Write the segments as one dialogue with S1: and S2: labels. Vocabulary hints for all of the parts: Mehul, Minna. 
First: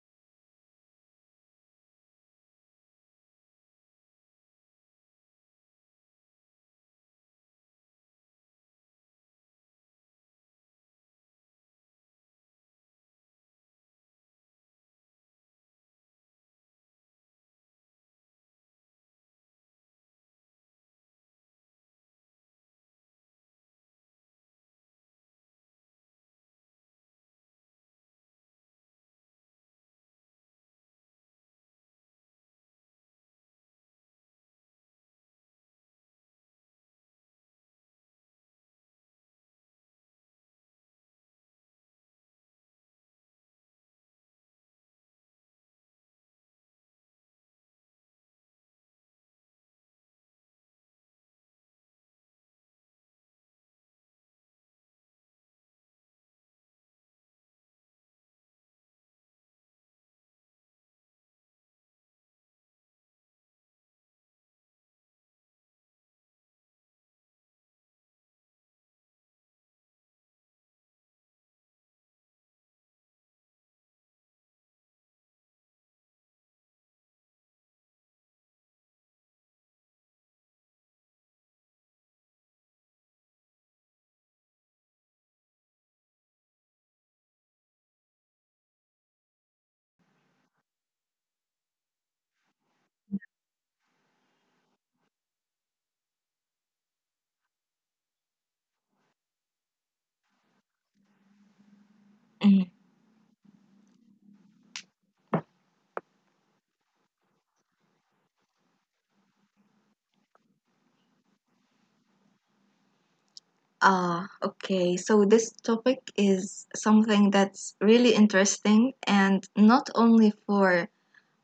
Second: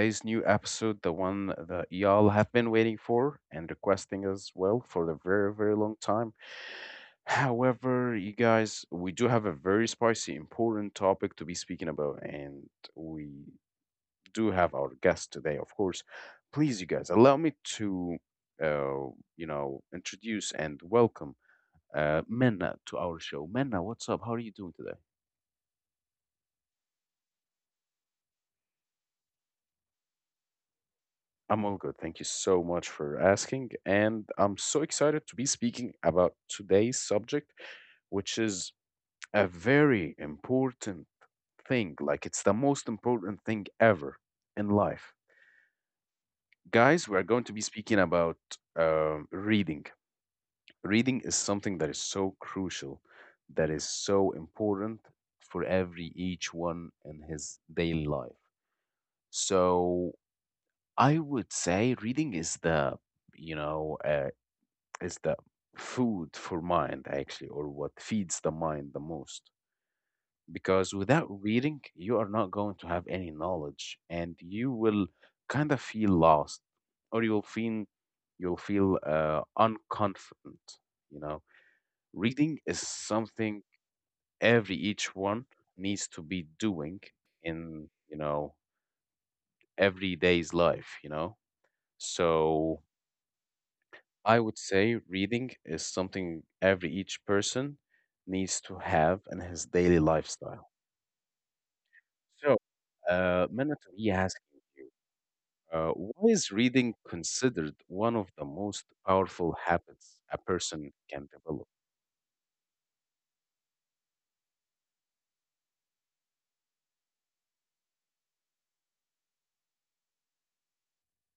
S1: today's new episode, the one that y'all have been waiting for and requesting as well for a very, very long time. However, you guys, we do have a very spicy, important topic to be speaking about, and we do have our guest today, of course. Please, you guys, allow me to, uh, you know, introduce and welcome Minna to our show. Minna, what's up? How are you doing today? I'm all good. Thank you so much for asking. And I'm so excited to be speaking about today's subject, which is a very important thing. Like, it's the most important thing ever in life. Guys, we are going to be speaking about reading. Reading is something that is so crucial, that is so important for every each one in his daily life. So, I would say reading is you know, uh, the food for mind actually, or what feeds the mind the most, because without reading you are not going to have any knowledge and you will kind of feel lost, or you'll feel unconfident, you know. Reading is something every each one needs to be doing in, you know, everyday's life, you know. So I would say reading is something every each person needs to have in his daily lifestyle. So, Minute, we asking you, why is reading considered one of the most powerful habits a person can develop?
S2: Okay. So this topic is something that's really interesting, and not only for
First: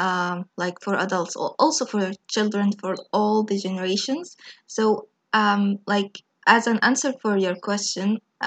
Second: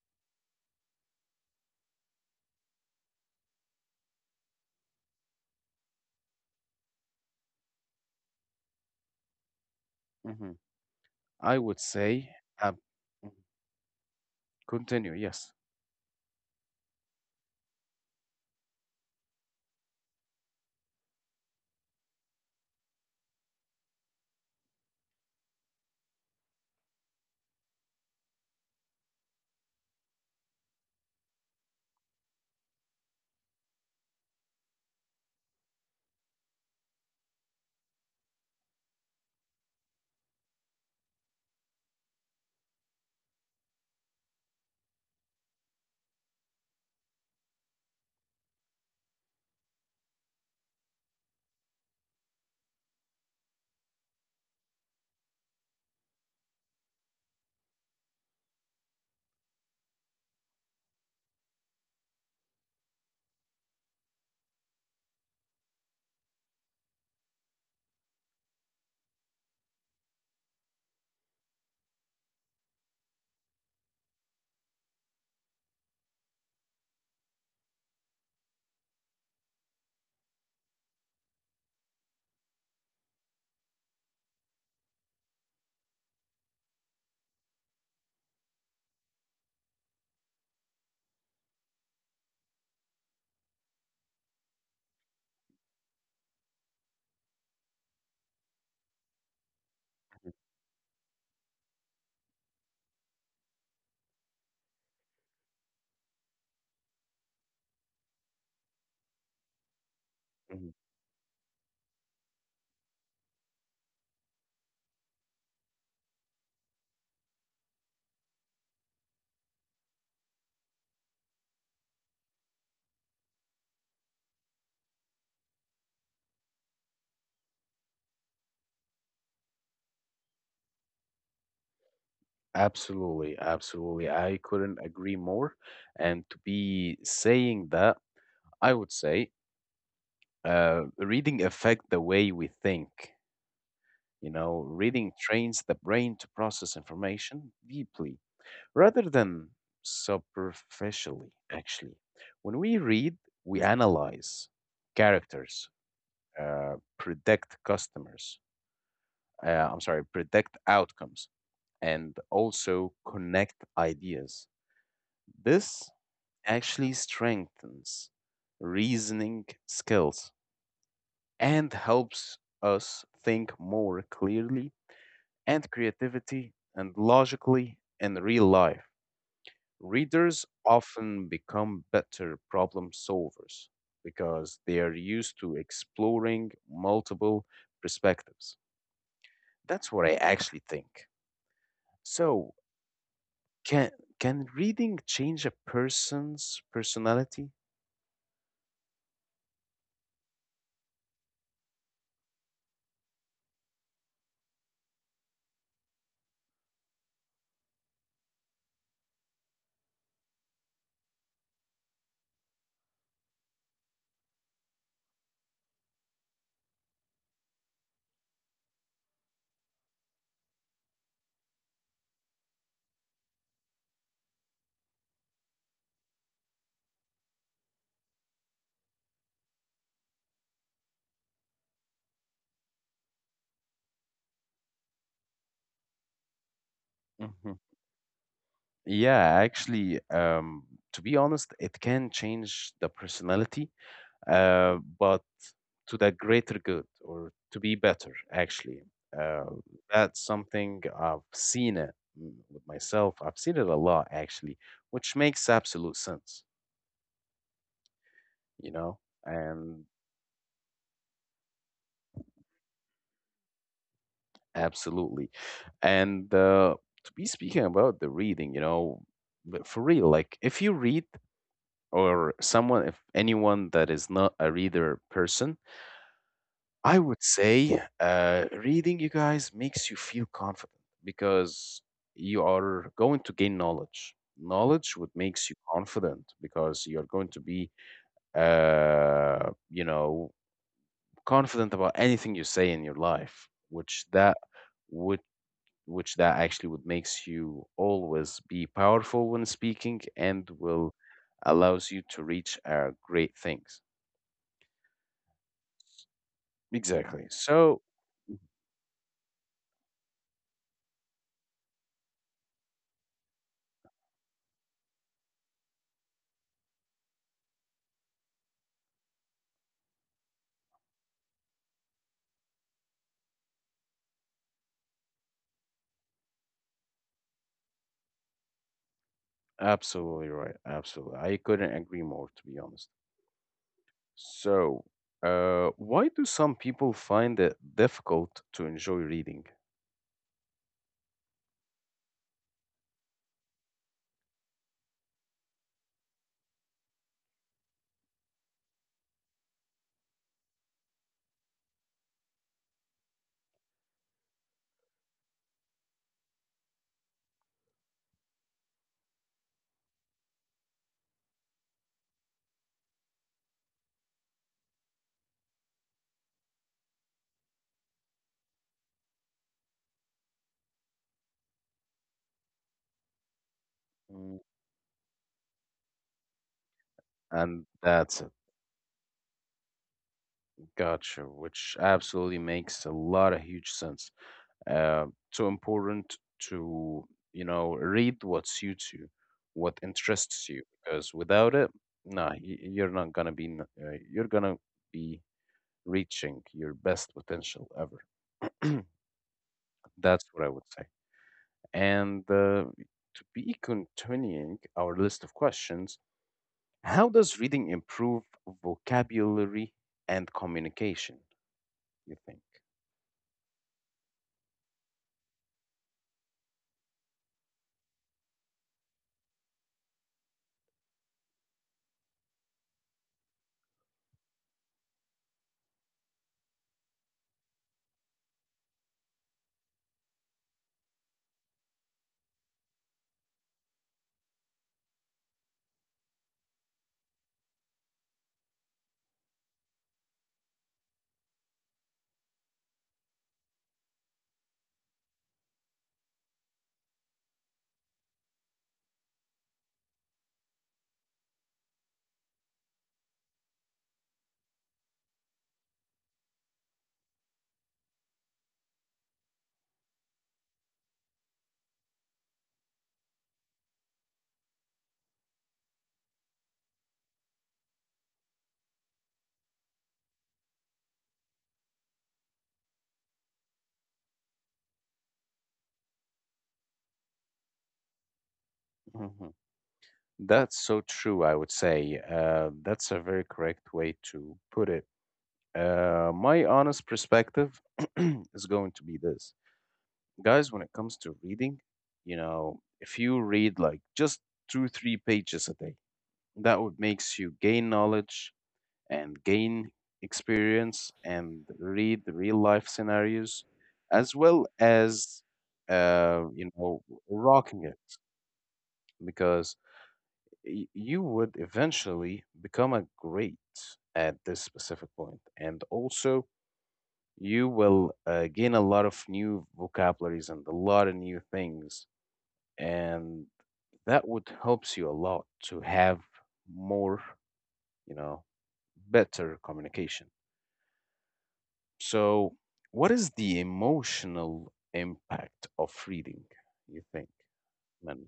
S2: like for adults, or also for children, for all the generations. So like, as an answer for your question,
S1: Hmm, I would say, uh, mhm. Continue, yes. Mhm. Absolutely, absolutely. I couldn't agree more. And to be saying that, I would say, reading affect the way we think. You know, reading trains the brain to process information deeply rather than superficially, actually. When we read, we analyze characters, predict customers, I'm sorry, predict outcomes, and also connect ideas. This actually strengthens reasoning skills and helps us think more clearly and creativity and logically in real life. Readers often become better problem solvers because they are used to exploring multiple perspectives. That's what I actually think. So, can can reading change a person's personality? Mm-hmm. Yeah, actually, to be honest, it can change the personality, but to the greater good or to be better, actually. Uh, that's something I've seen it with myself. I've seen it a lot, actually, which makes absolute sense, you know? And absolutely. And to be speaking about the reading, you know, but for real, like if you read, or someone, if anyone that is not a reader person, I would say reading, you guys, makes you feel confident because you are going to gain knowledge. Knowledge what makes you confident because you're going to be, uh, you know, confident about anything you say in your life, which that would actually would makes you always be powerful when speaking and will allows you to reach great things. Exactly. So absolutely right. Absolutely. I couldn't agree more, to be honest. So, why do some people find it difficult to enjoy reading? Mm, And that's it. Gotcha, which absolutely makes a lot of huge sense. uh, too important to, you know, read what suits you, what interests you, because without it, you're not gonna be you're gonna be reaching your best potential ever. That's what I would say. And to be continuing our list of questions, how does reading improve vocabulary and communication, you think? Mhm. That's so true, I would say. That's a very correct way to put it. My honest perspective is going to be this. Guys, when it comes to reading, you know, if you read like just two, three pages a day, that would makes you gain knowledge and gain experience and read real life scenarios as well as uh, you know rocking it, because you would eventually become a great at this specific point, and also you will gain a lot of new vocabularies and a lot of new things, and that would helps you a lot to have more, you know, better communication. So, what is the emotional impact of reading, you think, Minna?